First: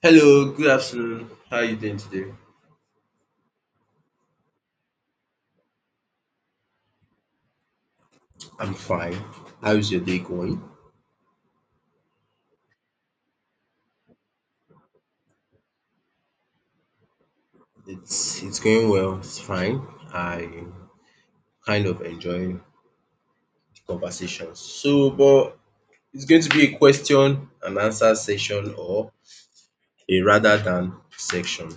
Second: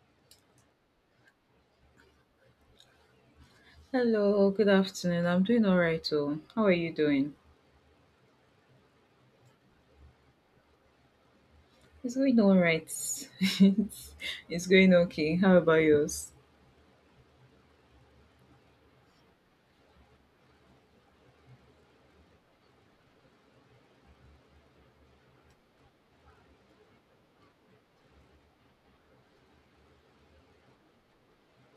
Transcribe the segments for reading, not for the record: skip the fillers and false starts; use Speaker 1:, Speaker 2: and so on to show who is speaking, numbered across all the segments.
Speaker 1: Hello, good afternoon. How are you doing today?
Speaker 2: Hello, good afternoon. I'm doing all right. Oh, how are you doing?
Speaker 1: I'm fine. How's your day going?
Speaker 2: It's going all right. it's, it's going okay. How about yours?
Speaker 1: It's going well. It's fine. I kind of enjoy the conversation. So, but it's going to be a question and answer session or a rather than section.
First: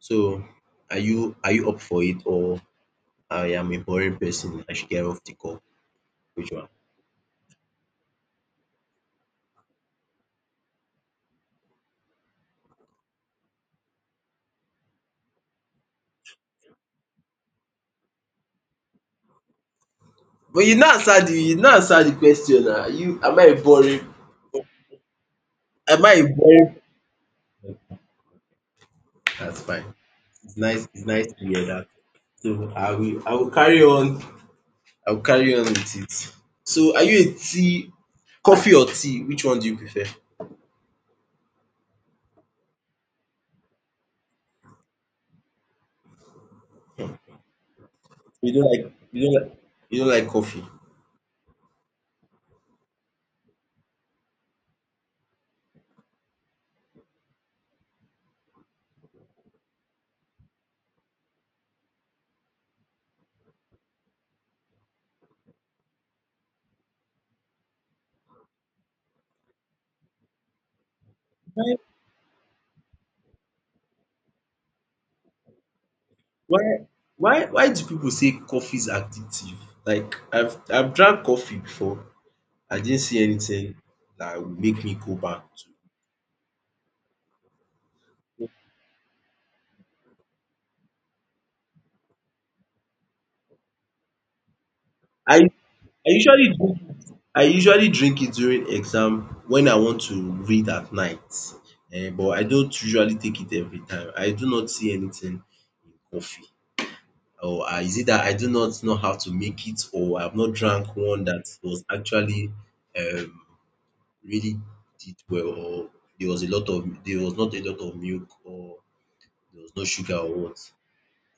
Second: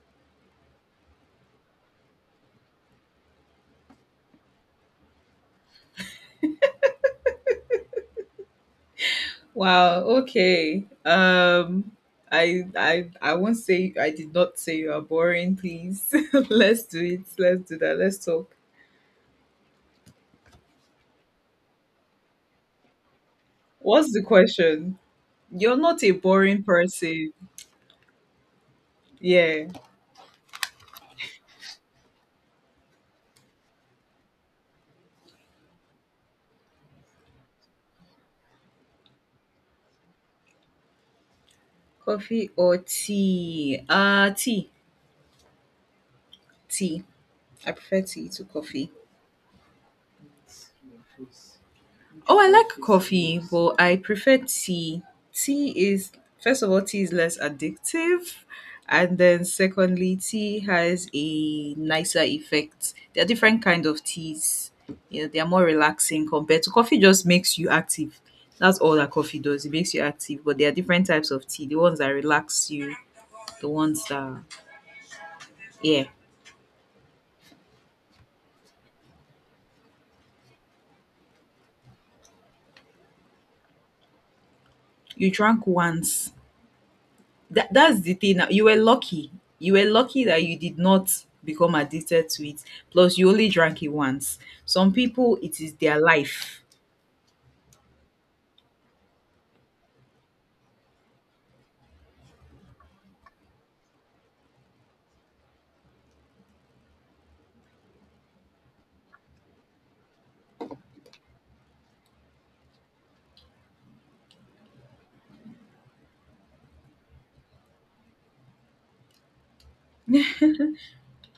Speaker 1: So, are you up for it, or I am a boring person? I should get off the call. Which one?
Speaker 2: Wow. Okay. I won't say I did not say you are boring. Please, let's do it. Let's do that. Let's talk.
Speaker 1: But you not answer the question. Ah, you, am I a boring?
Speaker 2: What's the question? You're
Speaker 1: Am
Speaker 2: not a
Speaker 1: I a
Speaker 2: boring
Speaker 1: boring?
Speaker 2: person.
Speaker 1: That's
Speaker 2: Yeah.
Speaker 1: fine. It's nice to hear that. So I will carry on with it. So are you a tea coffee or tea? Which one do you prefer?
Speaker 2: Coffee or tea? Tea. Tea. I prefer tea to
Speaker 1: You don't like
Speaker 2: coffee.
Speaker 1: you don't like you don't like coffee.
Speaker 2: Oh, I like coffee, but I prefer tea. Tea is, first of all, tea is less addictive. And then, secondly, tea has a nicer effect. There are different kind of teas. You know, they are more relaxing compared to coffee. Just makes you active. That's all that coffee does. It makes you active. But there are different types of tea.
Speaker 1: Why
Speaker 2: The ones that relax you. The ones that, yeah,
Speaker 1: why why why do people say coffee is addictive? Like I've drank coffee before. I didn't see anything that would make me go
Speaker 2: you
Speaker 1: back
Speaker 2: drank once. That's the thing
Speaker 1: to.
Speaker 2: now. You were lucky that you did not become addicted to it. Plus you only drank it once. Some
Speaker 1: I
Speaker 2: people, it is their
Speaker 1: I usually
Speaker 2: life.
Speaker 1: drink it I usually drink it during exam when I want to read at night, but I don't usually take it every time. I do not see anything in coffee, or is it that I do not know how to make it, or I have not drank one that was actually, um really did well, or there was not a lot of milk, or there was no sugar, or what.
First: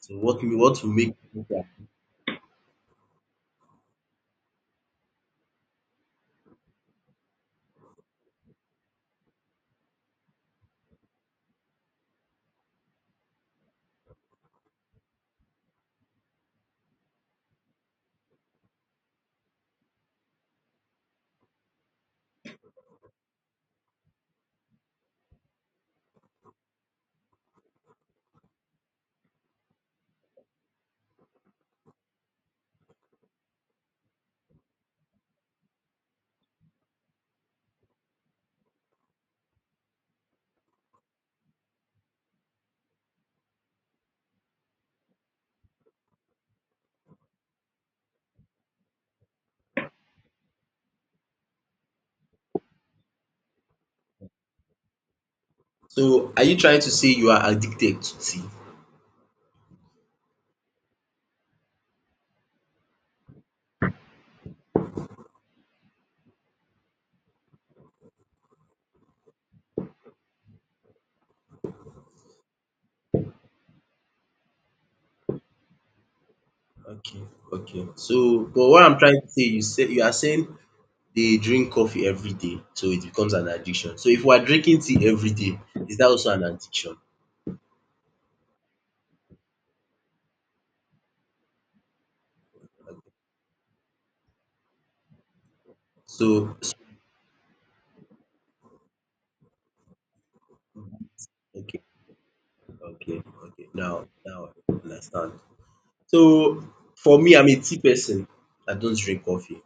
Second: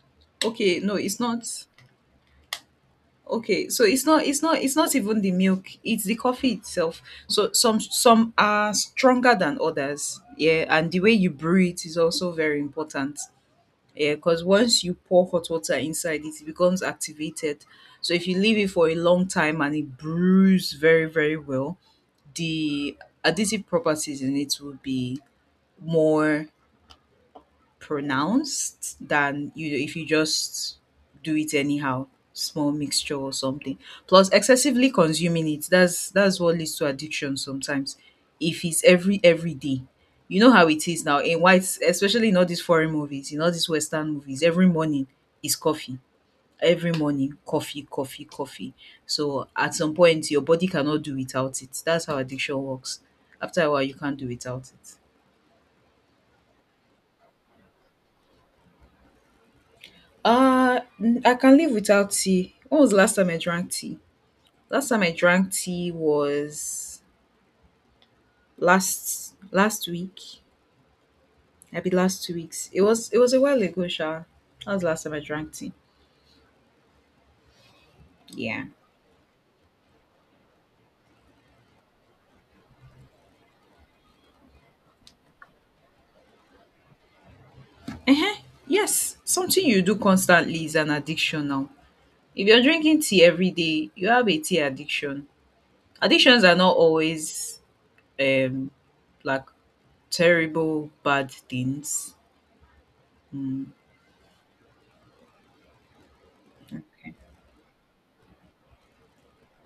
Speaker 1: So what
Speaker 2: Okay,
Speaker 1: what will
Speaker 2: no,
Speaker 1: make
Speaker 2: it's
Speaker 1: you
Speaker 2: not.
Speaker 1: do that?
Speaker 2: Okay, so it's not even the milk, it's the coffee itself. So some are stronger than others, yeah, and the way you brew it is also very important. Yeah, because once you pour hot water inside it, it becomes activated. So if you leave it for a long time and it brews very, very well, the additive properties in it will be more pronounced than you if you just do it anyhow. Small mixture or something. Plus excessively consuming it, that's what leads to addiction sometimes, if it's every day. You know how it is now in whites, especially in all these foreign movies, in all these western movies, every morning is coffee. Every morning, coffee, coffee, coffee. So at some point your body cannot do without it. That's how addiction works. After a while you can't do without it.
Speaker 1: So are you trying to say you are addicted to tea?
Speaker 2: I can live without tea. When was the last time I drank tea? Last time I drank tea was last week. Maybe last 2 weeks. It was a while ago, Sha. That was the last time I drank tea.
Speaker 1: Okay, okay. So,
Speaker 2: Yeah.
Speaker 1: but what I'm trying to say you are saying they drink coffee every day, so it becomes an addiction. So if we are drinking tea every day, is that also an addiction?
Speaker 2: Uh-huh. Yes. Something you do constantly is an addiction now. If you're drinking tea every day, you have a tea addiction. Addictions are
Speaker 1: So, s-
Speaker 2: not always um like terrible bad
Speaker 1: okay,
Speaker 2: things.
Speaker 1: okay, okay.
Speaker 2: Mm.
Speaker 1: Now, now I understand. So
Speaker 2: Okay.
Speaker 1: for me, I'm a tea person. I don't drink coffee.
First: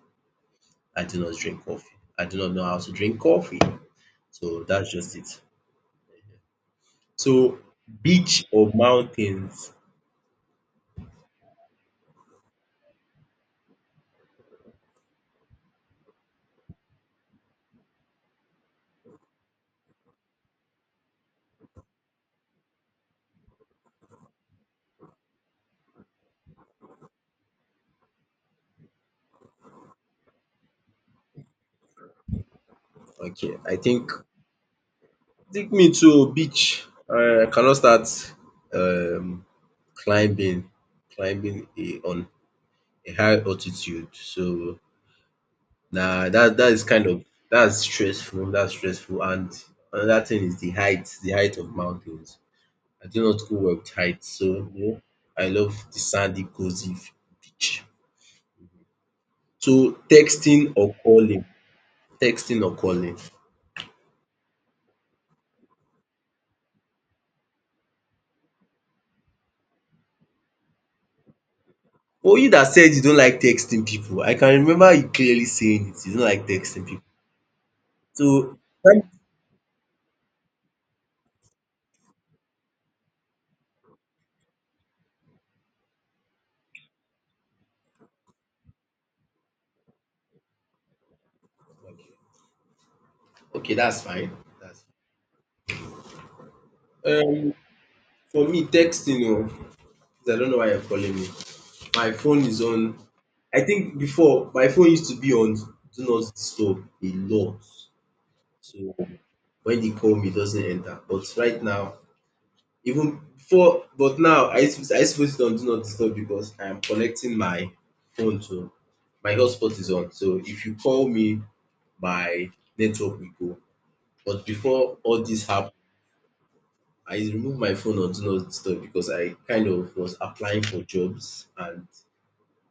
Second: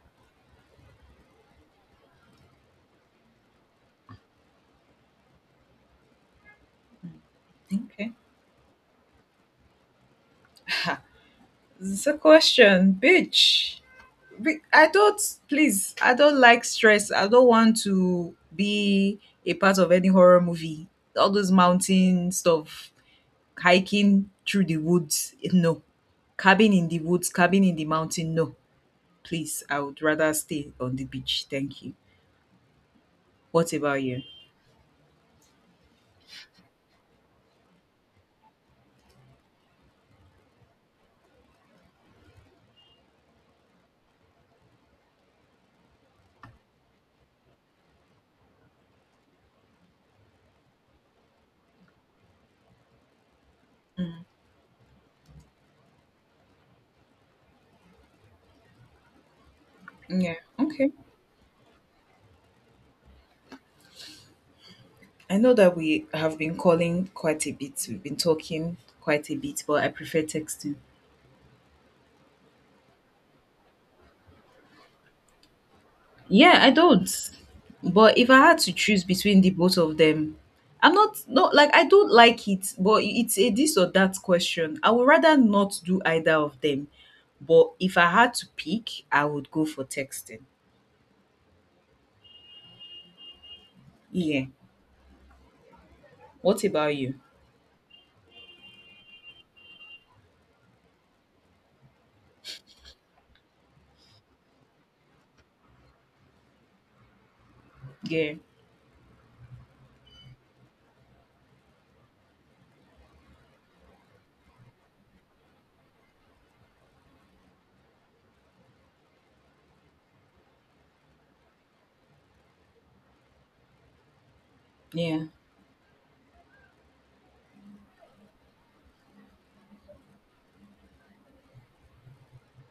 Speaker 1: I do not drink coffee. I do not know how to drink coffee. So that's just it. So
Speaker 2: Okay.
Speaker 1: beach or mountains?
Speaker 2: It's a question bitch. I don't Please, I don't like stress. I don't want to be a part of any horror movie. All those mountain stuff, hiking through the woods, no. Cabin in the woods, cabin in the mountain, no. Please, I would rather stay on the beach. Thank you.
Speaker 1: Okay,
Speaker 2: What
Speaker 1: I
Speaker 2: about
Speaker 1: think
Speaker 2: you?
Speaker 1: take me to beach. I cannot start um climbing climbing a on a high altitude. So nah, that that is kind of that's stressful, and another thing is the height of mountains. I do not go well with height,
Speaker 2: Mm,
Speaker 1: so you know, I love the sandy cozy beach. So
Speaker 2: yeah.
Speaker 1: texting
Speaker 2: Okay.
Speaker 1: or calling, texting or calling.
Speaker 2: I know that we have been calling quite a bit, we've been talking quite a bit, but I prefer texting.
Speaker 1: For you that said you don't like texting people, I can remember you clearly saying it, you don't like
Speaker 2: Yeah, I
Speaker 1: texting people.
Speaker 2: don't. But if I
Speaker 1: So
Speaker 2: had to
Speaker 1: thank
Speaker 2: choose between the both of them, I'm not, not like I don't like it, but it's a this or that question. I would rather not do either of them. But if I had to pick, I would go for texting.
Speaker 1: Okay, that's fine.
Speaker 2: Yeah.
Speaker 1: That's
Speaker 2: What about you?
Speaker 1: um for me texting, oh, I don't know why you're calling me. My phone is on. I think before my phone used to be on do not disturb a lot.
Speaker 2: Yeah.
Speaker 1: So when they call me it doesn't enter. But right now, even before, but now I used to put it on do not disturb because I am connecting my phone to, my hotspot is on. So if you call me, my network will go. But before all
Speaker 2: Yeah.
Speaker 1: this happened, I removed my phone on do not disturb because I kind of was applying for jobs and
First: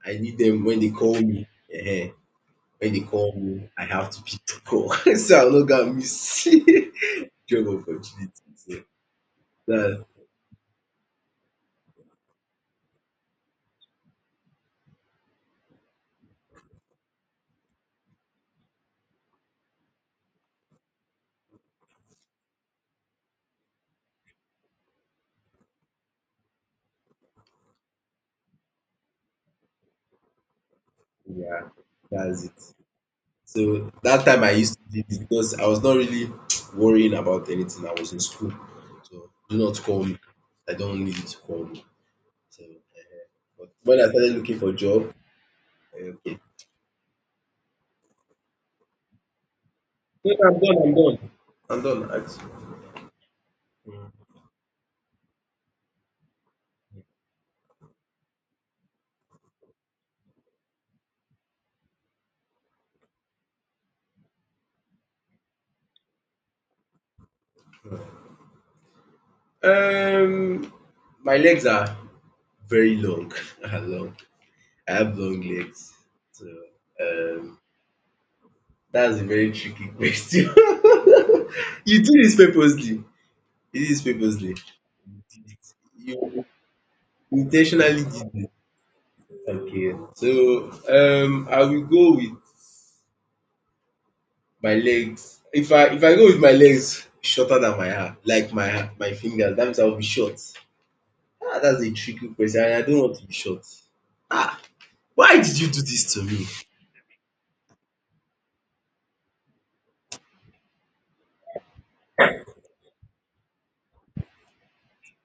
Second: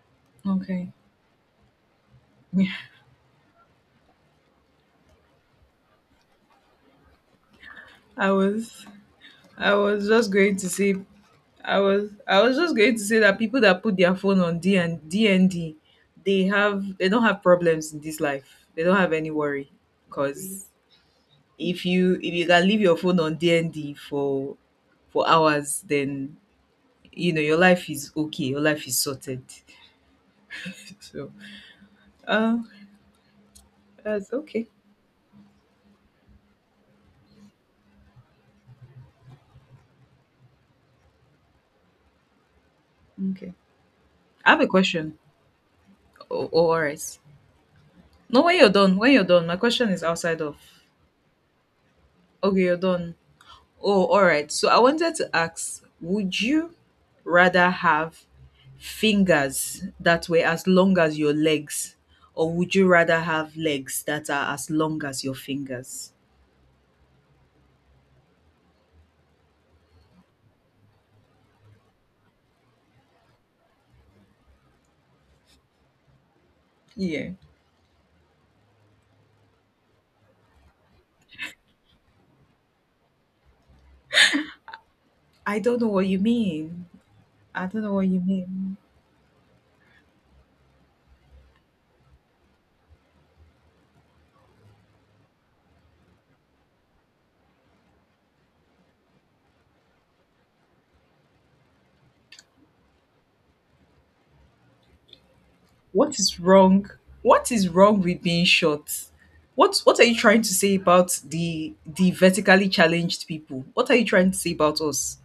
Speaker 1: I need them when they
Speaker 2: Okay.
Speaker 1: call me. Ehen, when they call me, I have to pick the call, so I'm not gonna miss job opportunity.
Speaker 2: I
Speaker 1: So
Speaker 2: was I
Speaker 1: that
Speaker 2: was just going to say, I was just going to say that people that put their phone on D and D and D, they don't have problems in this life. They don't have any worry because if you can leave your phone on D and D for hours, then you know your life is okay. Your life is sorted. So,
Speaker 1: Yeah, that's it.
Speaker 2: uh,
Speaker 1: So that
Speaker 2: that's
Speaker 1: time I
Speaker 2: okay.
Speaker 1: used to do this because I was not really worrying about anything. I was in school. So do not call me. I don't need you to call me. So
Speaker 2: Okay,
Speaker 1: but when I started
Speaker 2: I
Speaker 1: looking
Speaker 2: have a
Speaker 1: for job,
Speaker 2: question.
Speaker 1: eh, okay.
Speaker 2: Oh, all right. No, when you're done, my question is
Speaker 1: No,
Speaker 2: outside of.
Speaker 1: I'm done, I'm done. I'm done.
Speaker 2: Okay, you're done. Oh, all right. So I wanted to ask, would you rather have fingers that were as long as your legs, or would you rather have legs that are as long as your fingers?
Speaker 1: Um, my legs are very long. Are long. I have long legs. So
Speaker 2: Yeah.
Speaker 1: um, that's a very tricky question. You did this purposely. You did this purposely.
Speaker 2: I don't know what you
Speaker 1: You
Speaker 2: mean. I don't know
Speaker 1: intentionally
Speaker 2: what you
Speaker 1: did this.
Speaker 2: mean.
Speaker 1: Okay. So I will go with my legs. If I go with my legs shorter than my arm, like my my fingers, that means I will be short. Ah, that's a tricky question. And I don't want to be short. Ah, why did you do this
Speaker 2: What
Speaker 1: to
Speaker 2: is
Speaker 1: me?
Speaker 2: wrong? What is wrong with being short? What are you trying to say about the vertically challenged people? What are you trying to say about us?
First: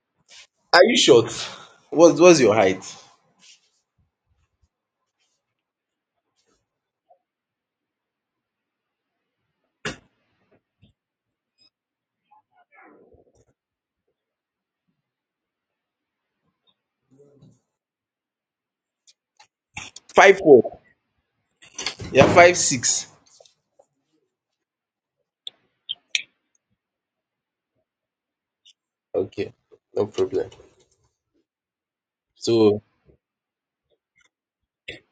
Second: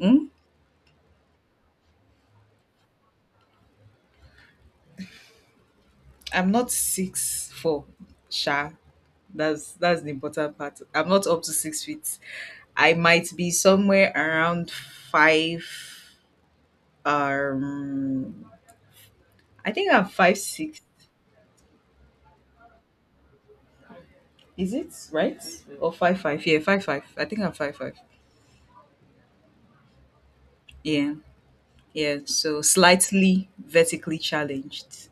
Speaker 2: Hmm?
Speaker 1: Are you short? What's your height?
Speaker 2: I'm not 6'4", Sha. That's the important part. I'm not up to 6 feet. I might be somewhere around five. Um, I think I'm
Speaker 1: Five
Speaker 2: five
Speaker 1: four.
Speaker 2: six.
Speaker 1: You're 5'6".
Speaker 2: Is it right or five five? Yeah, five five. I think I'm five five.
Speaker 1: Okay, no problem.
Speaker 2: Yeah, yeah. So
Speaker 1: So
Speaker 2: slightly vertically challenged.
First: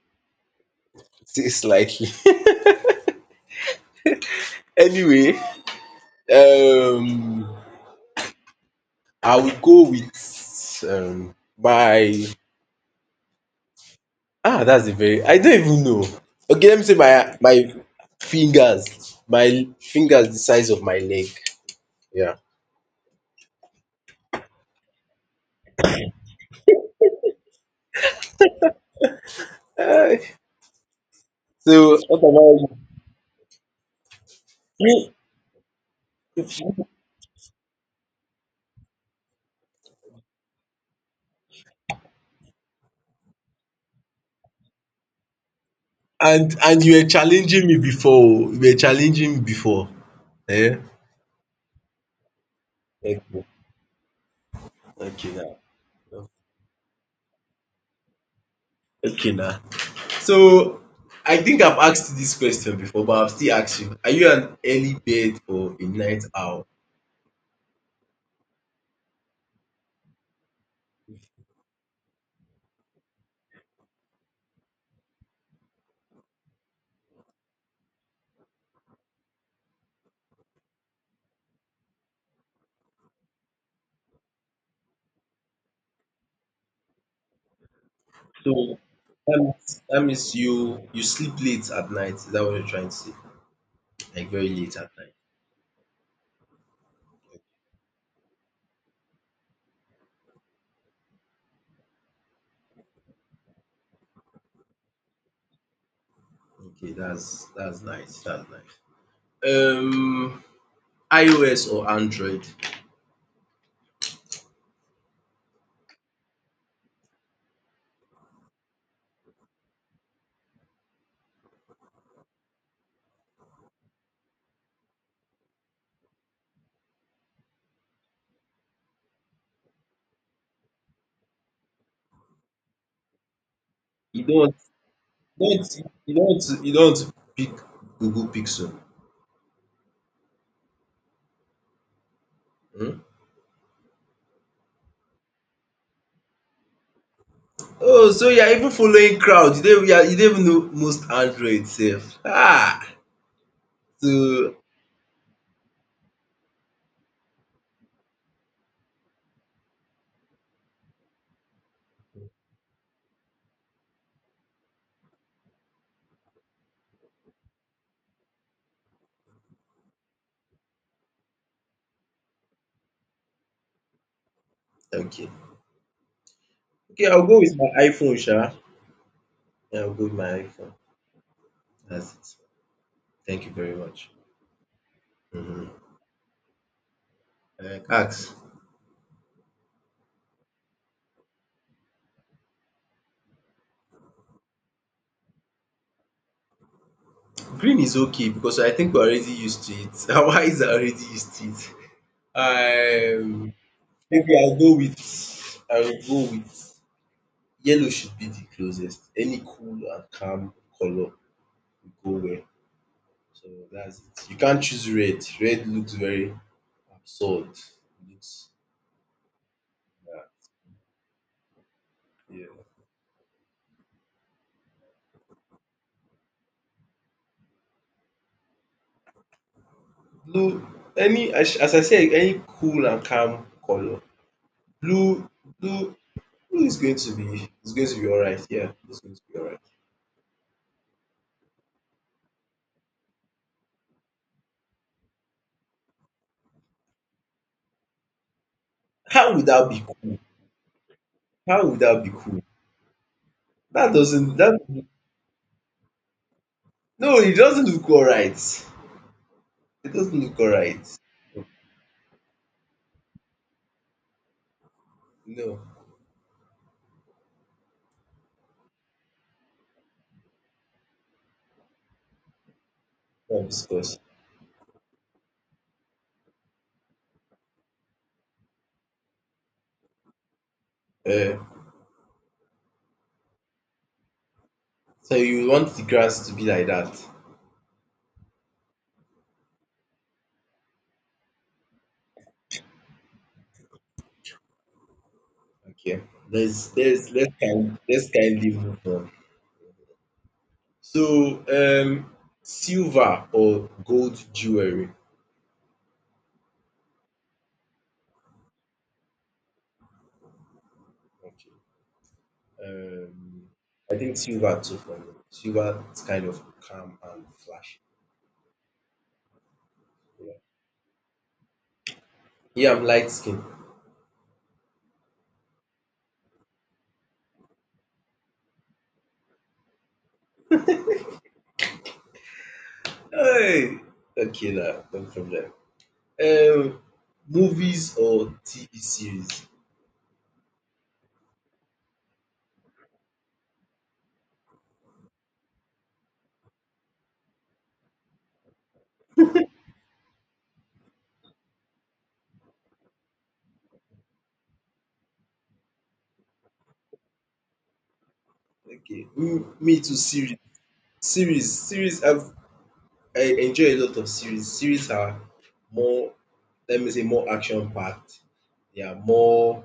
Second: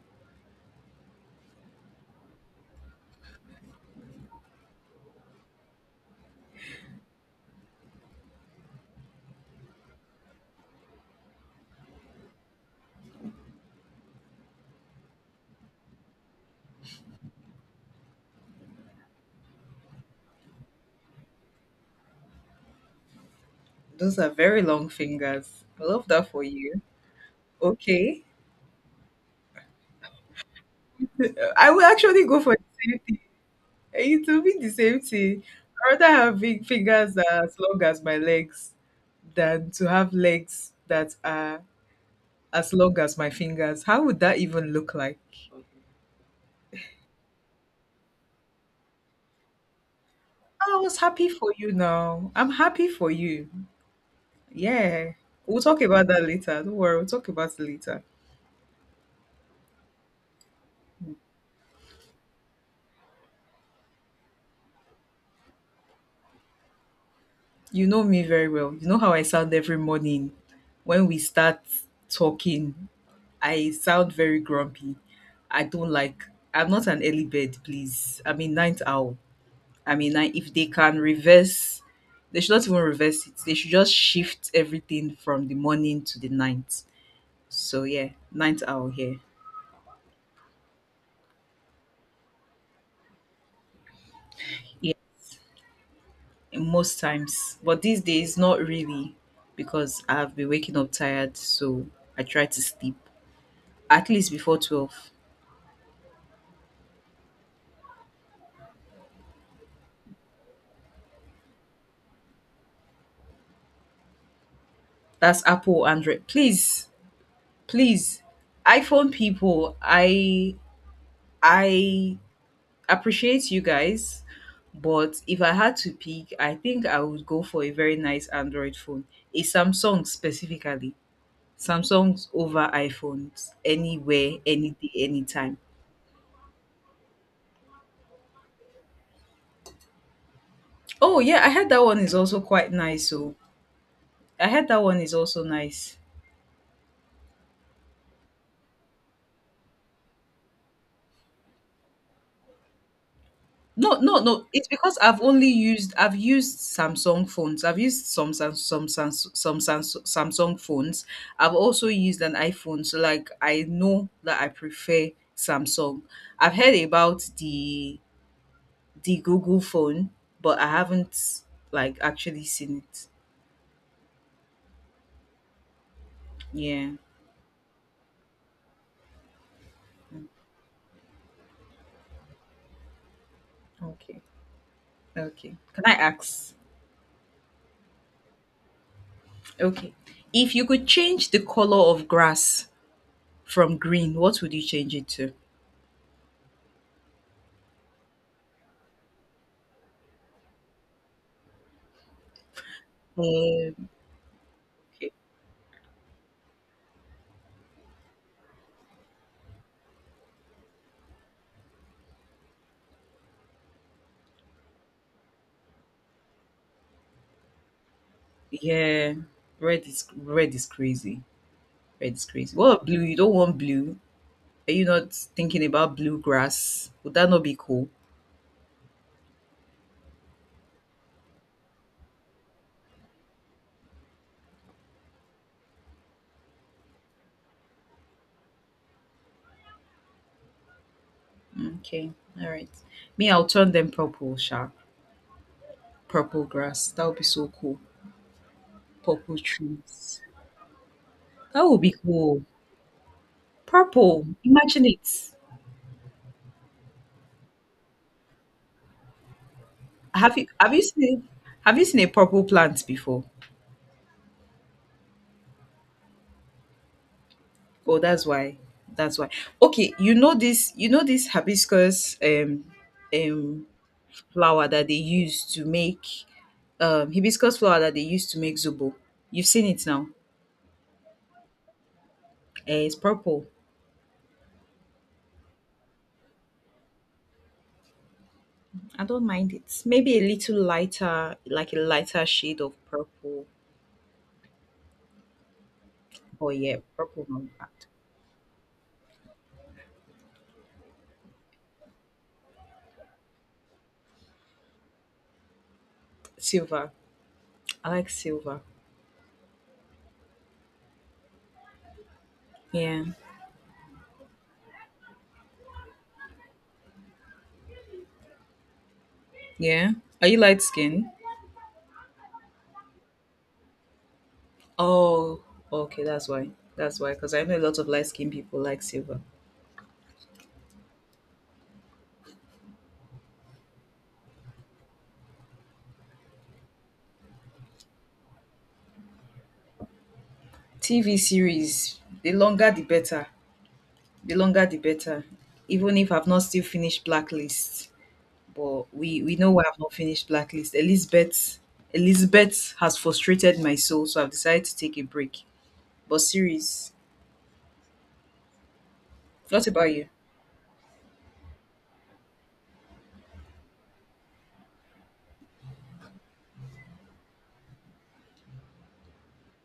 Speaker 1: say slightly. Anyway, um, I will go with my, ah, that's a very, I don't even know. Okay, let me say my fingers, my fingers the size of my leg. Yeah.
Speaker 2: Those are very long fingers. I love that for you. Okay,
Speaker 1: Ah,
Speaker 2: I will
Speaker 1: so what
Speaker 2: actually go for the
Speaker 1: am
Speaker 2: same thing. It will be the same thing. I rather have big fingers as long as my legs than to have legs that are as long as my fingers. How would that even look like?
Speaker 1: I? And you were challenging me before. Oh, you were challenging me before.
Speaker 2: I
Speaker 1: Eh?
Speaker 2: was happy for you, now I'm happy for
Speaker 1: Okay,
Speaker 2: you. Yeah.
Speaker 1: okay now.
Speaker 2: We'll talk about that later. Don't worry, we'll talk about it later.
Speaker 1: Okay now. So I think I've asked you this question before, but I'll still ask you. Are you an early bird or a night owl?
Speaker 2: You know me very well. You know how I sound every morning when we start talking. I sound very grumpy. I don't like I'm not an early bird, please. I'm a ninth owl. I mean, like, if they can reverse, they should not even reverse it. They should just shift everything from the morning to the night. So yeah, night
Speaker 1: So
Speaker 2: hour here.
Speaker 1: that means you you sleep late at night. Is that what you're trying to say? Like very late at
Speaker 2: Yeah,
Speaker 1: night.
Speaker 2: most times, but these days not really, because I've been waking up tired. So I try to sleep at least before 12.
Speaker 1: Okay, that's nice. That's nice. Um, iOS or Android?
Speaker 2: That's Apple Android. Please, please, iPhone people, I appreciate you guys. But if I had to pick, I think I would go for a very nice Android phone, a Samsung specifically. Samsung's over iPhones
Speaker 1: You
Speaker 2: anywhere, any day, anytime.
Speaker 1: don't you don't you don't pick Google Pixel.
Speaker 2: Oh yeah, I heard that one is also quite
Speaker 1: Hmm?
Speaker 2: nice. So I heard that one is also nice.
Speaker 1: Oh, so you are even following crowd. You don't even know most Android sef. Ah!
Speaker 2: No, no, no.
Speaker 1: So,
Speaker 2: It's because I've used Samsung phones. I've used some Samsung phones. I've also used an iPhone. So like I know that I prefer Samsung. I've heard about the Google phone, but I haven't like actually seen it.
Speaker 1: okay.
Speaker 2: Yeah.
Speaker 1: Okay, I'll go with my iPhone sha. Yeah, I'll go with my iPhone. That's it. Thank you very much.
Speaker 2: Okay. Okay.
Speaker 1: Mhm.
Speaker 2: Can I ask?
Speaker 1: Ask.
Speaker 2: Okay. If you could change the color of grass from green, what would you change it to?
Speaker 1: Green is okay because I think we're already used to it. Our eyes are already used to it. Um,
Speaker 2: Um,
Speaker 1: maybe I'll go with
Speaker 2: okay.
Speaker 1: I will go with yellow, should be the closest. Any cool and calm colour will go well. So that's it. You can't choose red. Red looks very absurd. Looks,
Speaker 2: Yeah. Red is
Speaker 1: yeah.
Speaker 2: red is crazy. Red is
Speaker 1: Yeah.
Speaker 2: crazy. What about blue? You don't want blue. Are you not thinking about blue grass? Would that not be cool?
Speaker 1: Blue, any, as I said, any cool and calm colour. Blue blue blue is going to be alright. Yeah, it's going to be alright.
Speaker 2: Okay. All right. Me, I'll turn them purple, Sharp. Purple grass. That would be so cool.
Speaker 1: How
Speaker 2: Purple
Speaker 1: would that be cool?
Speaker 2: trees. That
Speaker 1: How would
Speaker 2: would be
Speaker 1: that be cool?
Speaker 2: cool.
Speaker 1: That
Speaker 2: Purple.
Speaker 1: doesn't that
Speaker 2: Imagine it.
Speaker 1: No, it doesn't look alright. It doesn't
Speaker 2: Have
Speaker 1: look
Speaker 2: you have you
Speaker 1: alright.
Speaker 2: seen have you seen a purple plant before?
Speaker 1: No,
Speaker 2: Oh, that's why. That's why. Okay, you know this hibiscus,
Speaker 1: not
Speaker 2: um
Speaker 1: discuss.
Speaker 2: flower that they use to make, hibiscus flower that they use to make zobo. You've seen it now.
Speaker 1: Uh.
Speaker 2: Eh, it's purple.
Speaker 1: So you want the grass to be like that?
Speaker 2: I don't mind it. Maybe a little lighter, like a lighter shade of purple.
Speaker 1: Okay.
Speaker 2: Oh
Speaker 1: Let's
Speaker 2: yeah,
Speaker 1: let's
Speaker 2: purple.
Speaker 1: let's
Speaker 2: Not bad.
Speaker 1: kind let's kindly move on. So silver or gold jewelry.
Speaker 2: Silver. I like silver.
Speaker 1: Okay.
Speaker 2: Yeah.
Speaker 1: Um, I think silver too for me. Silver is kind of calm and flashy.
Speaker 2: Yeah. Are
Speaker 1: Yeah.
Speaker 2: you light skinned?
Speaker 1: Yeah, I'm light skinned.
Speaker 2: Oh, okay. That's why. That's why. Because I know a lot of light skinned people like silver.
Speaker 1: Hey, okay now, no problem. Um, movies or TV series.
Speaker 2: TV series, the longer the better. The longer the better. Even if I've not still finished Blacklist, but we know why I've not finished Blacklist. Elizabeth has frustrated my soul, so I've decided to take a break. But series,
Speaker 1: Okay. Mm,
Speaker 2: what
Speaker 1: me
Speaker 2: about
Speaker 1: too,
Speaker 2: you?
Speaker 1: series. Series. I enjoy a lot of series. Series are more, let me say more action packed. They are more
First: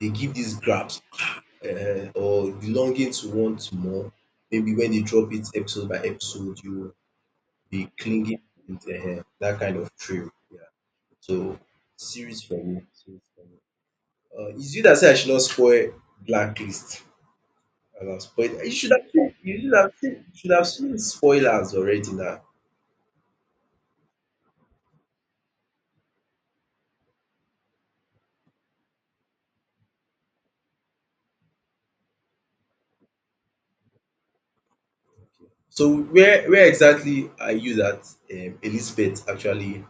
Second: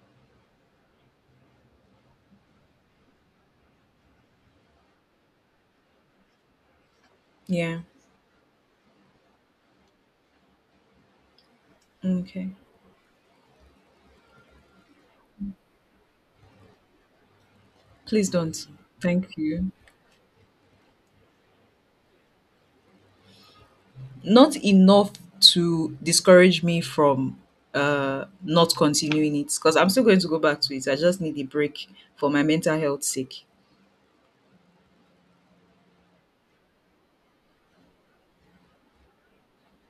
Speaker 1: They give this grasp, or the longing to want more. Maybe when they drop it episode by episode, you will
Speaker 2: Yeah.
Speaker 1: be clinging with dat kind of thrill. Yeah, so series
Speaker 2: Okay.
Speaker 1: for me, series for me. Um, is you that say I should not spoil Blacklist, as I
Speaker 2: Please
Speaker 1: spoil it.
Speaker 2: don't.
Speaker 1: You should have seen
Speaker 2: Thank
Speaker 1: you
Speaker 2: you.
Speaker 1: should have seen you should have seen spoilers already now.
Speaker 2: Not enough to discourage me from not continuing it, because I'm still going to go back to it. I just need a break for my mental health sake.
Speaker 1: So where exactly are you that Elizabeth actually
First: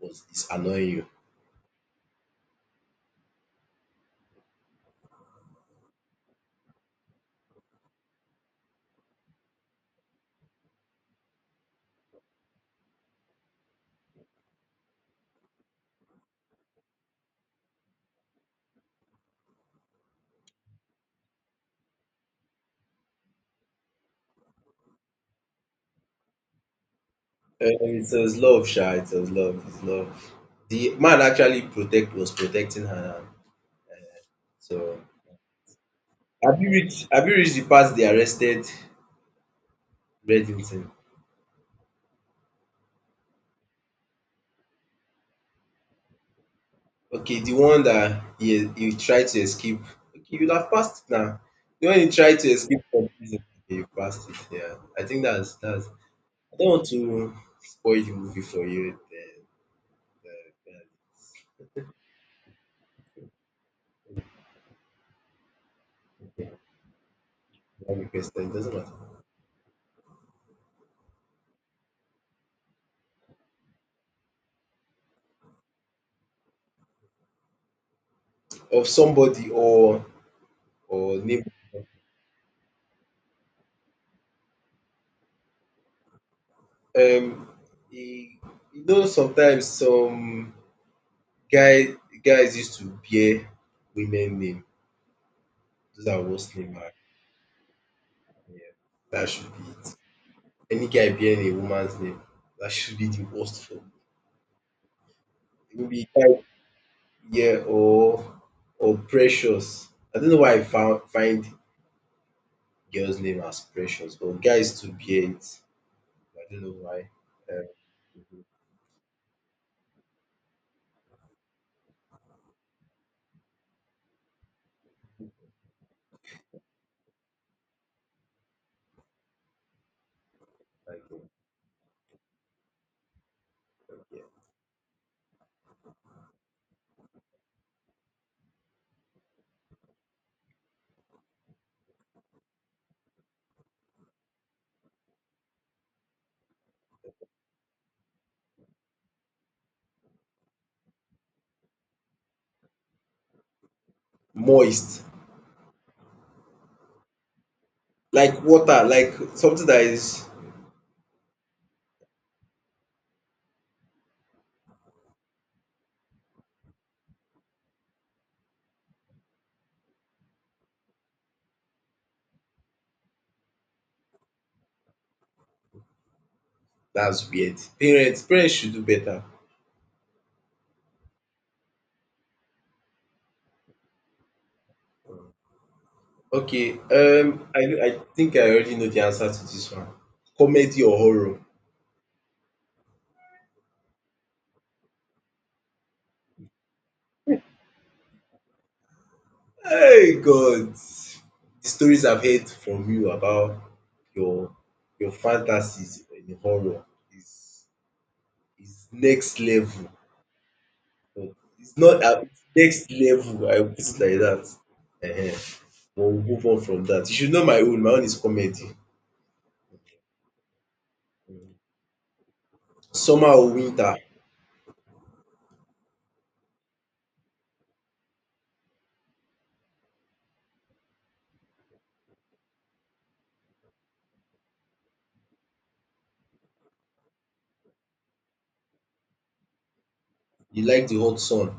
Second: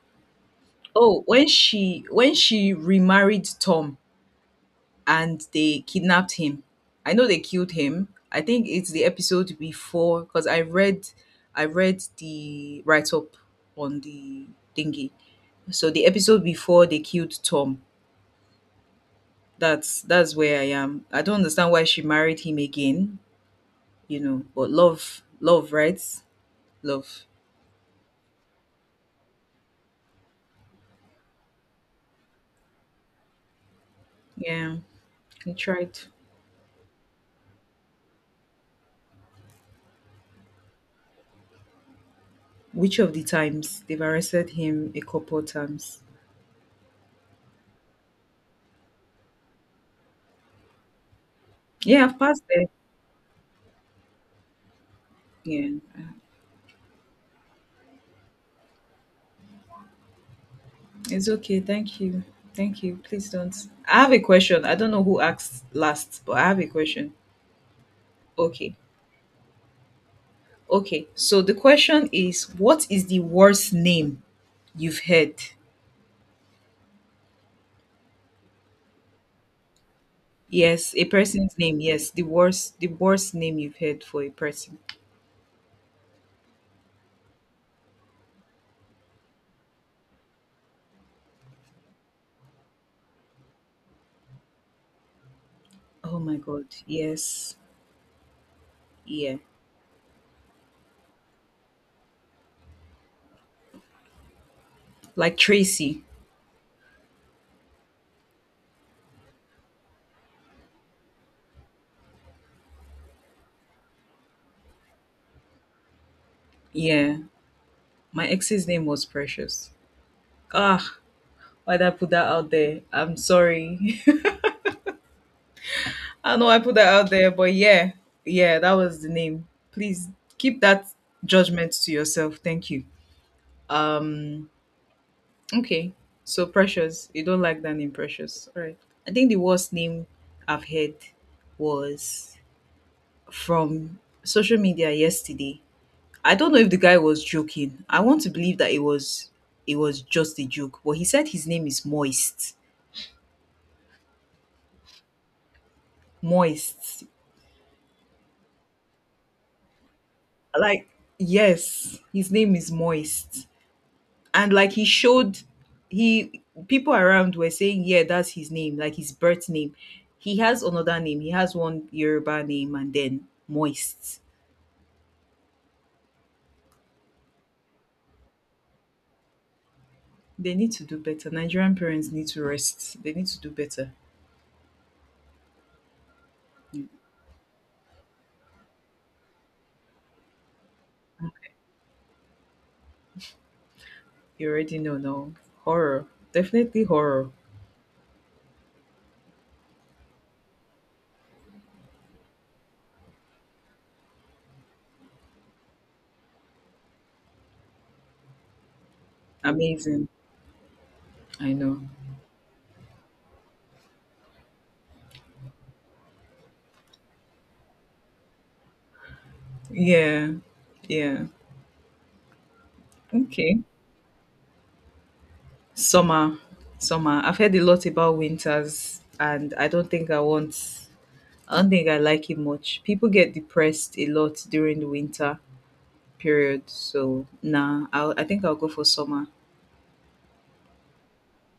Speaker 1: was is annoying you?
Speaker 2: Oh, when she remarried Tom and they kidnapped him, I know they killed him. I think it's the episode before, because I read the write-up on the thingy. So the episode before, they killed Tom. That's where I am. I don't understand why she married him again. You know, but love, love, right? Love.
Speaker 1: Um, it was love sha, it was love, it's love. The man actually protecting her.
Speaker 2: Yeah,
Speaker 1: So
Speaker 2: he tried.
Speaker 1: have you reached the part they arrested Reddington?
Speaker 2: Which of the times? They've arrested him a couple times.
Speaker 1: Okay, the one that he tried to escape. Okay, you'd have passed it now. The one
Speaker 2: Yeah,
Speaker 1: he
Speaker 2: I've
Speaker 1: tried
Speaker 2: passed
Speaker 1: to
Speaker 2: there.
Speaker 1: escape from prison. Okay, you passed it, yeah. I think that's,
Speaker 2: Yeah,
Speaker 1: I don't want to spoil the movie for you. Eh, eh,
Speaker 2: it's okay. Thank you. Thank you. Please don't. I have a question. I don't know who asked last, but I have a question.
Speaker 1: that request, it doesn't
Speaker 2: Okay.
Speaker 1: matter.
Speaker 2: Okay. So the question is, what is the worst name you've heard?
Speaker 1: Of somebody
Speaker 2: Yes, a
Speaker 1: or neighbor.
Speaker 2: person's name. Yes, the worst name you've heard for a person.
Speaker 1: Um, e you know sometimes some guy guys used to bear women name. Those
Speaker 2: Oh
Speaker 1: are
Speaker 2: my
Speaker 1: worst
Speaker 2: god.
Speaker 1: name I,
Speaker 2: Yes.
Speaker 1: yeah, that
Speaker 2: Yeah.
Speaker 1: should be it. Any guy bearing a woman's name, that should be the worst form.
Speaker 2: Like Tracy.
Speaker 1: Maybe guy, yeah, or precious. I don't know why I found find girls name as precious but guys to bear it. I don't know why.
Speaker 2: Yeah.
Speaker 1: Um,
Speaker 2: My
Speaker 1: mhm,
Speaker 2: ex's name was Precious. Ah, why'd I put that out there? I'm sorry. I know I put that out there, but yeah. Yeah, that was the name. Please keep that
Speaker 1: like,
Speaker 2: judgment to yourself. Thank you. Um, okay. So Precious. You don't like that name, Precious. All right. I think the worst name I've heard was from social media yesterday. I don't know if the guy was joking. I want to believe that it was, it was just a joke, but he said his name is Moist.
Speaker 1: moist.
Speaker 2: Moist.
Speaker 1: Like water, like something that is,
Speaker 2: Like yes, his name is Moist. And like he showed he people around were saying, "Yeah, that's his name, like his birth name." He has another name. He has one Yoruba name and then Moist.
Speaker 1: that's weird. Parents, parents should do better.
Speaker 2: They need to do better. Nigerian parents need to rest. They need to do better.
Speaker 1: Okay,
Speaker 2: You,
Speaker 1: um, I think I already know the answer to this one. Comedy or horror?
Speaker 2: you already know now. Horror. Definitely horror.
Speaker 1: Hey God! The stories I've heard from you about your your fantasies in horror is is next level.
Speaker 2: Amazing.
Speaker 1: But
Speaker 2: I
Speaker 1: it's
Speaker 2: know.
Speaker 1: not, ah, next level, I will put it like that. Ehen, but we'll move on from that. You should know my own. My own is comedy.
Speaker 2: Yeah. Yeah.
Speaker 1: Summer or
Speaker 2: Okay.
Speaker 1: winter?
Speaker 2: Summer. Summer. I've heard a lot about winters and I don't think I like it much. People get depressed a lot during the winter period. So nah, I think I'll go for summer.
Speaker 1: You like the hot sun.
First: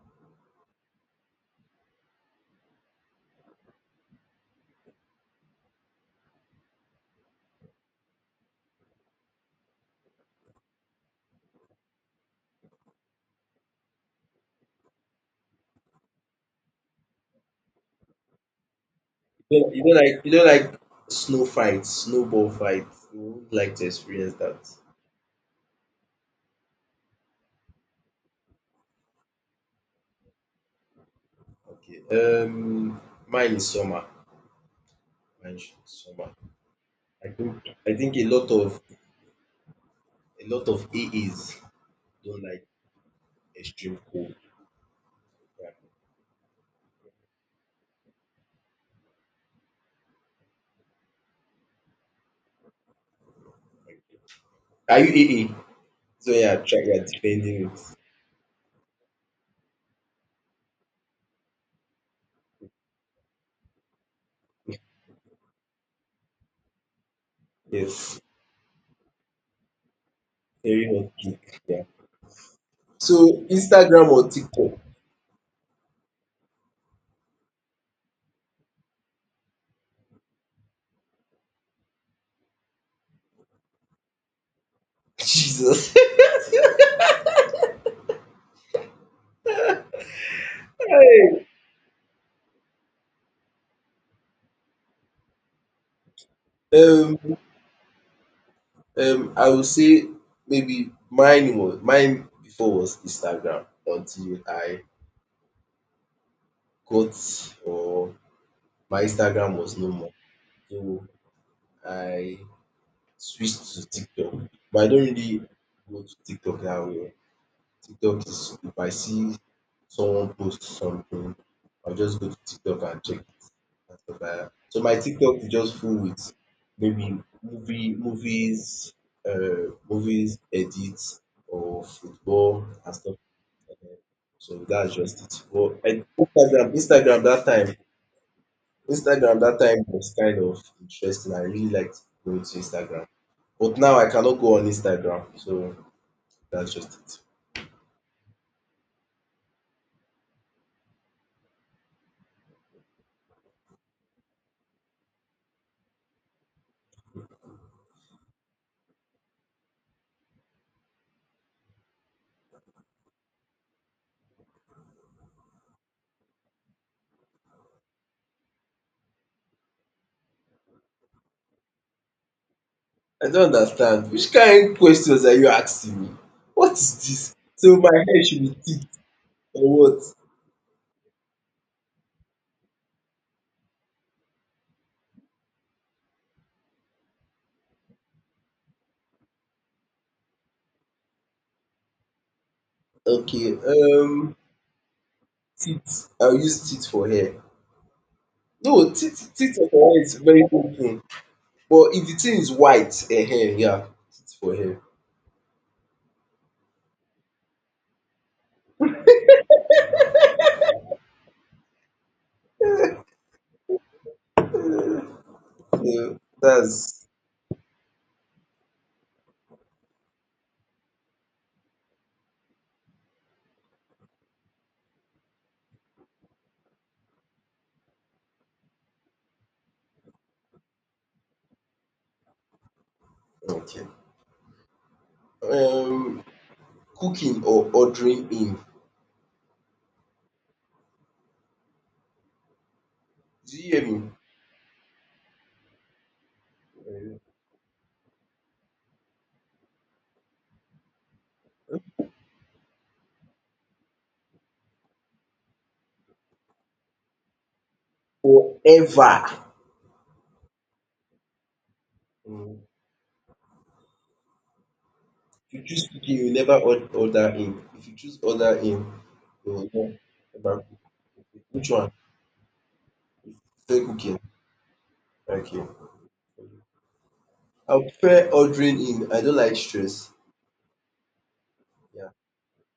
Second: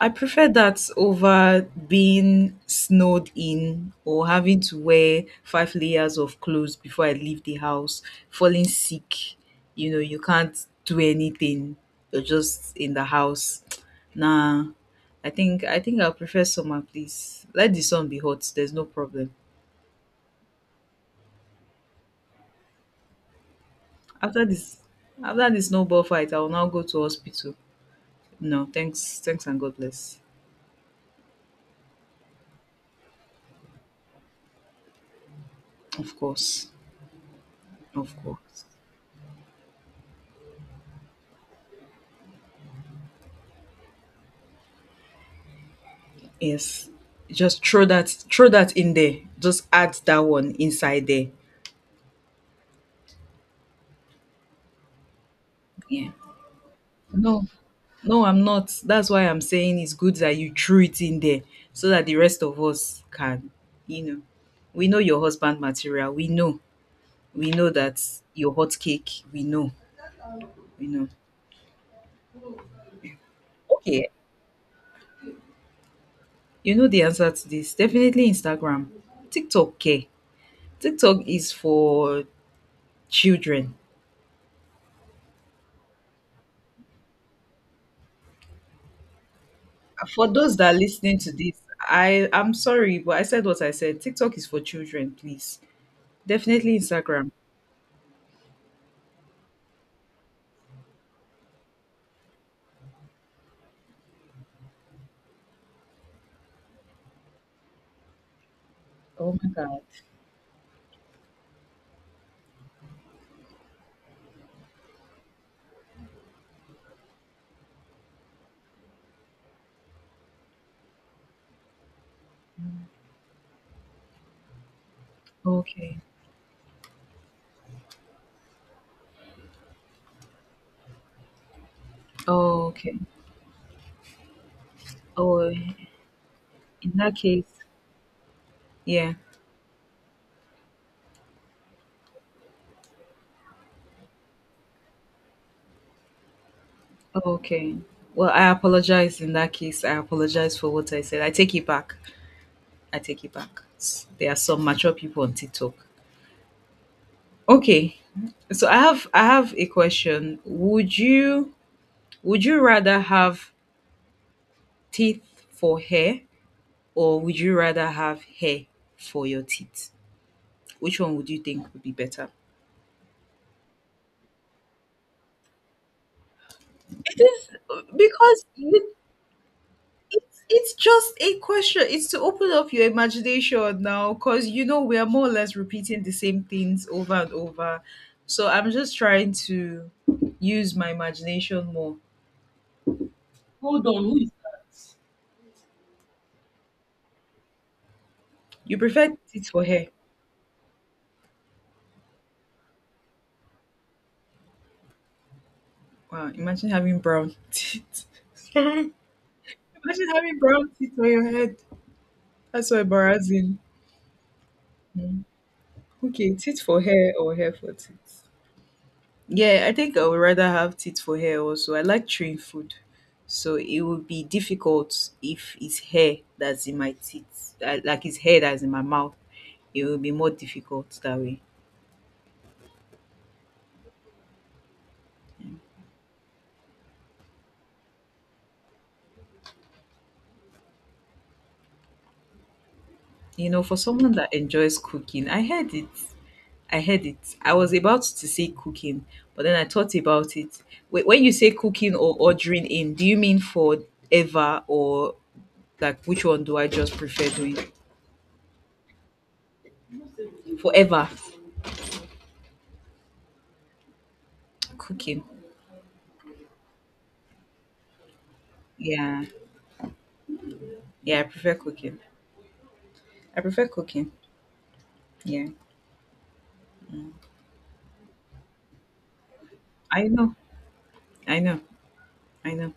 Speaker 2: I prefer that over being snowed in or having to wear five layers of clothes before I leave the house, falling sick. You know, you can't do anything. You're just in the house. Nah, I think I'll prefer summer, please. Let the sun be hot. There's no problem.
Speaker 1: You don't like, you don't like snow fights, snowball fights. You would like to experience
Speaker 2: After
Speaker 1: that.
Speaker 2: this, After this snowball fight, I will now go to hospital. No, thanks, thanks, and God bless.
Speaker 1: Okay. Um, mine is summer. Mine is
Speaker 2: Of
Speaker 1: summer.
Speaker 2: course,
Speaker 1: I think I
Speaker 2: of
Speaker 1: think
Speaker 2: course.
Speaker 1: a lot of AAs don't like extreme cold. Yeah.
Speaker 2: Yes. Just throw that in there. Just add that one inside there.
Speaker 1: Are you AA?
Speaker 2: Yeah.
Speaker 1: So yeah, try yeah,
Speaker 2: No.
Speaker 1: defending it.
Speaker 2: No, I'm not. That's why I'm saying it's good that you threw it in there so that the rest of us can, you know. We know your husband material. We know. We know that
Speaker 1: Yes.
Speaker 2: your hot cake. We know.
Speaker 1: Very
Speaker 2: We know.
Speaker 1: hot kick. Yeah. So Instagram
Speaker 2: Okay.
Speaker 1: or TikTok?
Speaker 2: You know the answer to this. Definitely Instagram. TikTok. Okay, TikTok is for children.
Speaker 1: Jesus.
Speaker 2: For those that are listening to
Speaker 1: Hey.
Speaker 2: this, I'm sorry, but I said what I said. TikTok is for children, please. Definitely
Speaker 1: Um
Speaker 2: Instagram.
Speaker 1: I would say maybe mine before was Instagram, until I got, or my
Speaker 2: Oh my
Speaker 1: Instagram was
Speaker 2: God.
Speaker 1: no more. So I switched to TikTok. But I don't really go to TikTok that way. TikTok is, if I see someone post something, I'll just go to TikTok and check it and stuff like that. So my TikTok is just full
Speaker 2: Okay.
Speaker 1: with maybe movies edits or football
Speaker 2: Oh,
Speaker 1: and
Speaker 2: okay.
Speaker 1: stuff. Um, So that's just
Speaker 2: Oh,
Speaker 1: it.
Speaker 2: in
Speaker 1: Instagram,
Speaker 2: that
Speaker 1: Instagram that
Speaker 2: case,
Speaker 1: time,
Speaker 2: yeah.
Speaker 1: Instagram that time was kind of interesting. I really liked going to Instagram. But now I cannot go on Instagram. So that's just it.
Speaker 2: Okay. Well, I apologize in that case. I apologize for what I said. I take it back. I take it back. There are some mature people on TikTok. Okay. So I have a question. Would you rather have teeth for hair or would you rather have hair for your teeth? Which one would you think would be better?
Speaker 1: I don't understand. Which kain questions are you asking me? What is
Speaker 2: It
Speaker 1: this?
Speaker 2: is
Speaker 1: So my hair should
Speaker 2: because
Speaker 1: be
Speaker 2: you,
Speaker 1: teeth or what?
Speaker 2: it's just a question. It's to open up your imagination now, because you know we are more or less repeating the same things over and over. So I'm just trying to use my imagination more.
Speaker 1: Okay, teeth. I will use teeth for hair.
Speaker 2: You
Speaker 1: No,
Speaker 2: prefer
Speaker 1: teeth
Speaker 2: teeth
Speaker 1: teeth
Speaker 2: for hair?
Speaker 1: for hair is very good but if the thing is white ehen yeah, teeth for hair.
Speaker 2: Wow! Imagine having brown teeth. Sorry. Imagine having brown teeth on your head. That's so embarrassing. Mm.
Speaker 1: So
Speaker 2: Okay, teeth for
Speaker 1: that's
Speaker 2: hair or hair for teeth? Yeah, I think I would rather have teeth for hair also. I like chewing food. So it would be difficult if it's hair that's in my teeth, like it's hair that's in my mouth. It will be more difficult that way.
Speaker 1: okay. um Cooking or ordering in.
Speaker 2: You
Speaker 1: Do you
Speaker 2: know, for
Speaker 1: hear
Speaker 2: someone that enjoys cooking, I heard it. I heard
Speaker 1: me?
Speaker 2: it. I was about to say cooking, but then I thought about it. Wait, when you say cooking or ordering in, do you mean forever or like which one do I just prefer doing?
Speaker 1: Ever.
Speaker 2: Forever
Speaker 1: Mm.
Speaker 2: cooking.
Speaker 1: If you choose cooking, you never order in. If you choose order in,
Speaker 2: Yeah.
Speaker 1: you will know about
Speaker 2: Yeah, I
Speaker 1: cooking.
Speaker 2: prefer
Speaker 1: Which one?
Speaker 2: cooking. I prefer
Speaker 1: Fair
Speaker 2: cooking.
Speaker 1: cooking.
Speaker 2: Yeah.
Speaker 1: Okay. I'll prefer ordering in. I don't like
Speaker 2: I
Speaker 1: stress.
Speaker 2: know. I know.
Speaker 1: Yeah.
Speaker 2: I know.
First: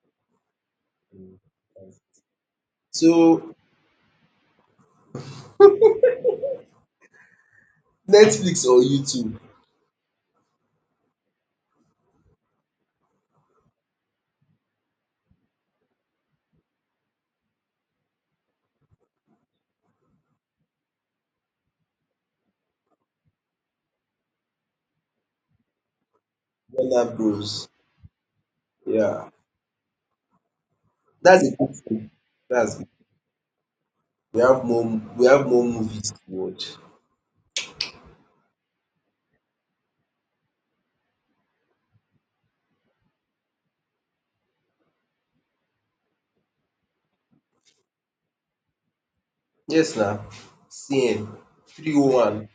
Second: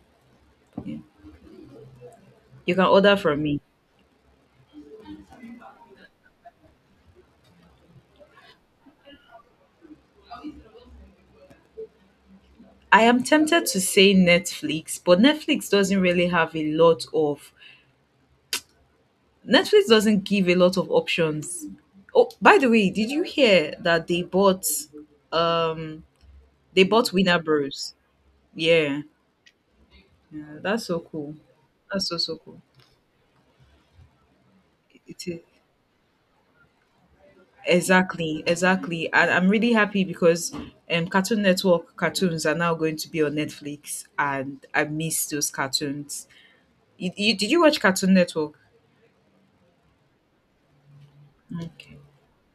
Speaker 2: Yeah.
Speaker 1: Mm.
Speaker 2: You can order from
Speaker 1: So
Speaker 2: me.
Speaker 1: Netflix or YouTube,
Speaker 2: I am tempted to say Netflix, but Netflix doesn't really have a lot of Netflix doesn't give a lot of options. Oh, by the way, did you hear that um they
Speaker 1: Warner
Speaker 2: bought Winner
Speaker 1: Bros.
Speaker 2: Bros? Yeah.
Speaker 1: Yeah.
Speaker 2: Yeah, that's so cool.
Speaker 1: That's a good
Speaker 2: That's
Speaker 1: thing.
Speaker 2: so so cool.
Speaker 1: That's good. We have more we
Speaker 2: It is.
Speaker 1: have more movies to watch.
Speaker 2: Exactly, exactly. And I'm really happy because Cartoon Network cartoons are now going to be on Netflix, and I miss those cartoons. Did you watch Cartoon Network?
Speaker 1: Yes now. CN three
Speaker 2: Okay.
Speaker 1: oh one.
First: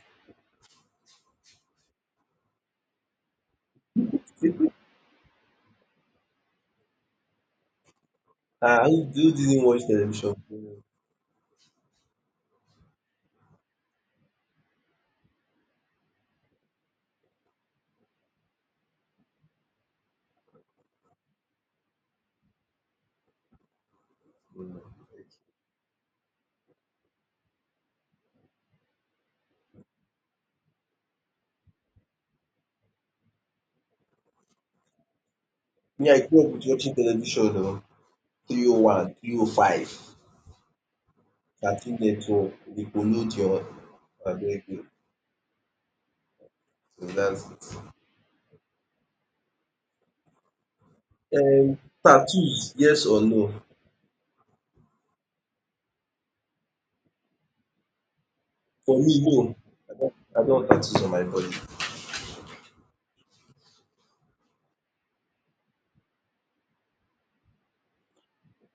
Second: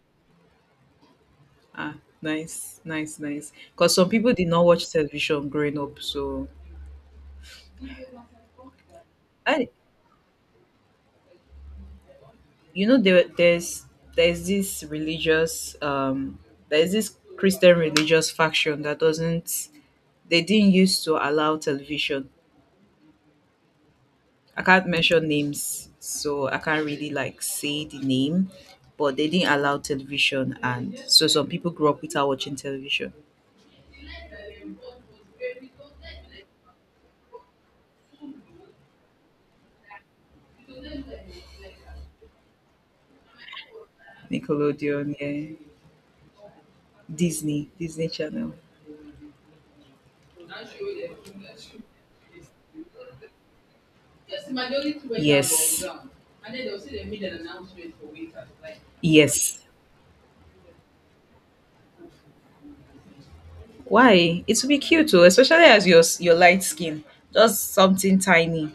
Speaker 2: Ah, nice, nice, nice. Because some people did not watch television growing up, so
Speaker 1: Ah, who didn't
Speaker 2: I,
Speaker 1: watch television?
Speaker 2: you know, there's this religious there's this Christian religious faction that doesn't they didn't used to allow television. I can't
Speaker 1: Mm.
Speaker 2: mention names, so I can't really like say the name, but they didn't allow television, and so some people grew up without watching television.
Speaker 1: Me, I grew up with watching television o. 301, 305, 13 network dey pollute your abeg oh.
Speaker 2: Nickelodeon, yeah,
Speaker 1: So that's
Speaker 2: Disney, Disney Channel.
Speaker 1: it. Tattoos yes or no?
Speaker 2: Yes,
Speaker 1: For me no,
Speaker 2: yes.
Speaker 1: I don't. I don have tattoos on my body.
Speaker 2: Why? It would be cute too, especially as your light skin. Just something tiny.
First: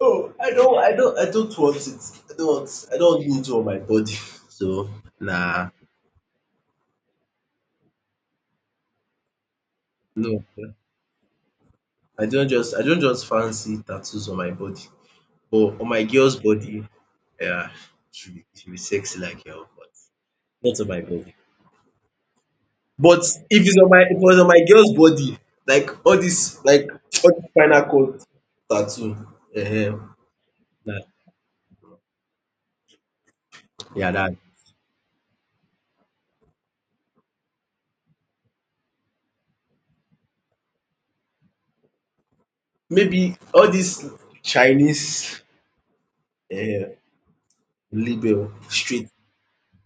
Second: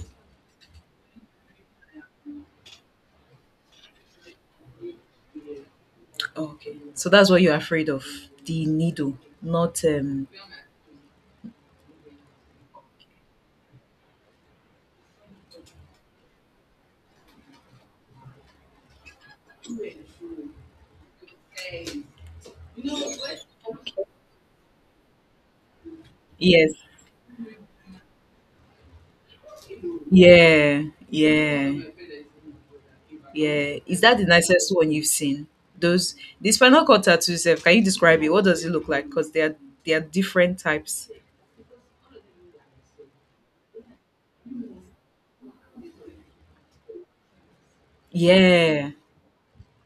Speaker 1: Oh, I don't. I don't. I don't want it, I don't need do on my body so nah,
Speaker 2: Okay, so that's what you're afraid of. The needle, not.
Speaker 1: no. I don't just fancy tattoos on my body but on my girls body. Yeah, she be sexy like hell but not on my body. But if it was on my girl's body, like
Speaker 2: Yes.
Speaker 1: all this spinal cord tattoo, um
Speaker 2: Yeah.
Speaker 1: that,
Speaker 2: Yeah. Yeah. Is
Speaker 1: yeah,
Speaker 2: that the
Speaker 1: that.
Speaker 2: nicest one you've seen? Those the spinal cord tattoo itself, can you describe it? What does it look like? Because they are different types.
Speaker 1: Maybe all this Chinese um label
Speaker 2: Yeah.
Speaker 1: street,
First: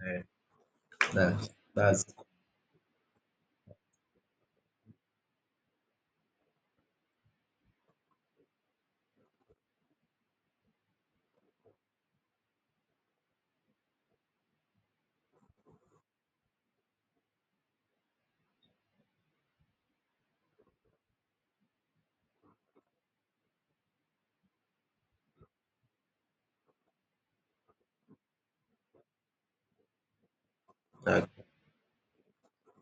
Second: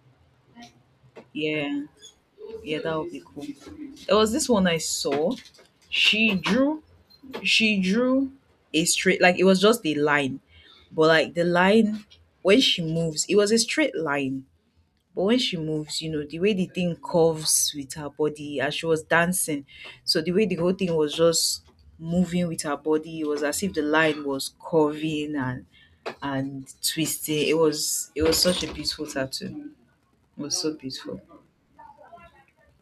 Speaker 1: eh, na
Speaker 2: Yeah.
Speaker 1: that's
Speaker 2: Yeah, that would be cool. There was this one I saw. She drew she drew a straight like it was just a line. But like the line when she moves, it was a straight line. But when she moves, you know, the way the thing curves with her body as she was dancing, so the way the whole thing was just moving with her body, it was as if the line was curving and twisting. It was such a beautiful tattoo. It was so beautiful.
Speaker 1: that.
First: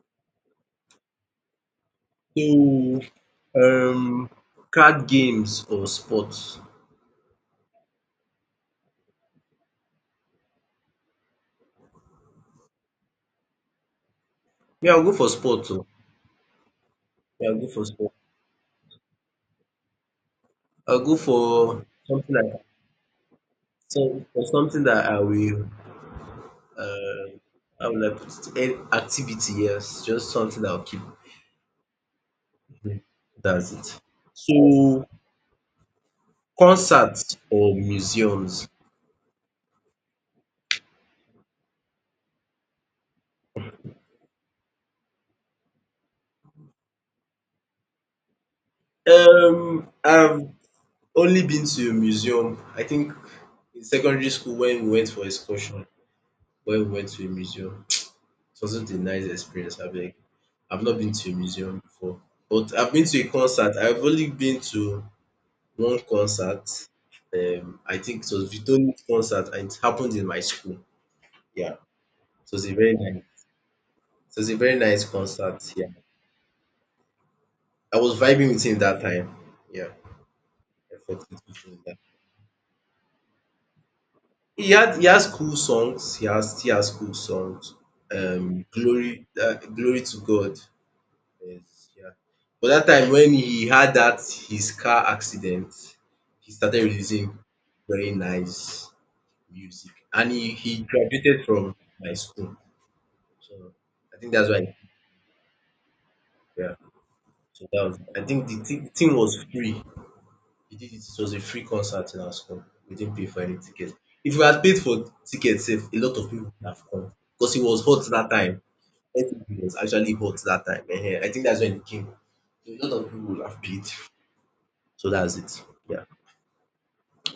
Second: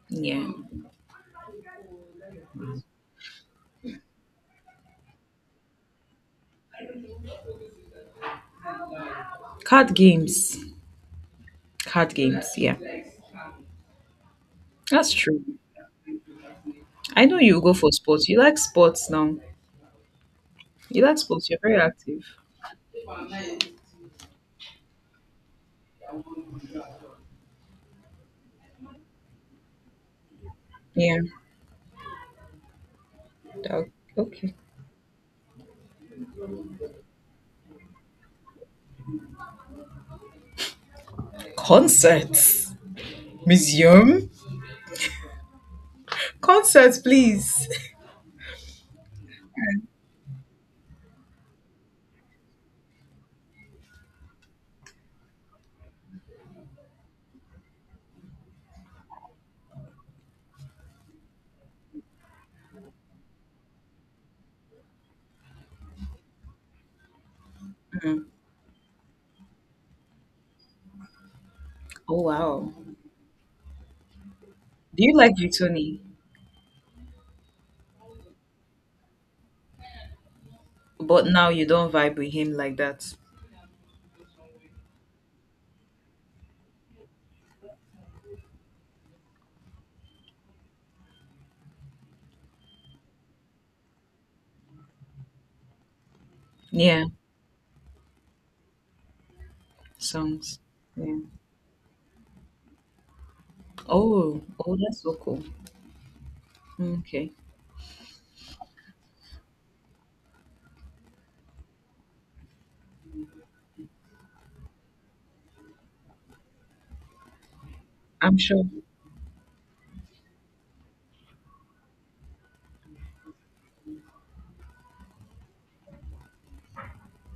Speaker 2: Yeah.
Speaker 1: So um card games or sports.
Speaker 2: Card games. Card games, yeah.
Speaker 1: Yeah, I'll go
Speaker 2: That's
Speaker 1: for
Speaker 2: true.
Speaker 1: sports oo,
Speaker 2: I know
Speaker 1: me I'll
Speaker 2: you
Speaker 1: go
Speaker 2: go
Speaker 1: for
Speaker 2: for
Speaker 1: sports.
Speaker 2: sports. You like sports now.
Speaker 1: I'll
Speaker 2: You
Speaker 1: go
Speaker 2: like sports, you're very
Speaker 1: for
Speaker 2: active.
Speaker 1: something like, so for something that I will, Uh, how will I put it? An activity, yes, just something I'll keep.
Speaker 2: Yeah.
Speaker 1: That's
Speaker 2: Dog.
Speaker 1: it.
Speaker 2: Okay.
Speaker 1: So, concerts or museums?
Speaker 2: Concerts. Museum. Concert, please.
Speaker 1: I've only been to a museum. I think in secondary school when we went for excursion, when we went to a museum, it wasn't a nice experience. I beg. I've not been to a museum before, but I've been to a concert. I've only been to one concert. I think it was Vitoni's concert, and it happened in my school. Yeah.
Speaker 2: Oh
Speaker 1: So it's
Speaker 2: wow.
Speaker 1: a very nice, it was a very
Speaker 2: Do
Speaker 1: nice
Speaker 2: you like
Speaker 1: concert. Yeah,
Speaker 2: Victoni?
Speaker 1: I was vibing with him that time. Yeah, I felt
Speaker 2: But
Speaker 1: it
Speaker 2: now
Speaker 1: with
Speaker 2: you
Speaker 1: him
Speaker 2: don't
Speaker 1: that.
Speaker 2: vibe with him like that.
Speaker 1: He has cool songs. He has cool songs. Glory to God. Yes, yeah. But that time when he had that his car accident, he started
Speaker 2: Yeah,
Speaker 1: releasing very nice music, and he
Speaker 2: songs.
Speaker 1: he
Speaker 2: Yeah.
Speaker 1: graduated from my school. So I think
Speaker 2: Oh,
Speaker 1: that's why.
Speaker 2: oh, that's so cool.
Speaker 1: Yeah.
Speaker 2: Okay.
Speaker 1: So that was. I think the thing was free. We did it. It was a free concert in our school. We didn't pay for any ticket. If we had paid for tickets, sef, a lot of people would have come because it was hot that
Speaker 2: I'm
Speaker 1: time.
Speaker 2: sure.
Speaker 1: It was actually hot that time. Ehen. I think that's when it came. So a lot of people would have paid. So that's it. Yeah.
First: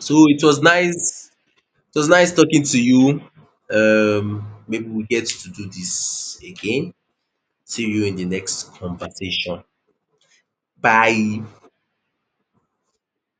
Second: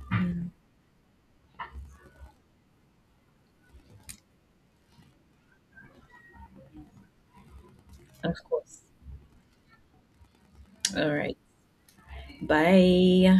Speaker 1: So it was nice. It was nice talking to you. Maybe we get to do this again. See you in the
Speaker 2: Of
Speaker 1: next
Speaker 2: course.
Speaker 1: conversation.
Speaker 2: All right.
Speaker 1: Bye.
Speaker 2: Bye.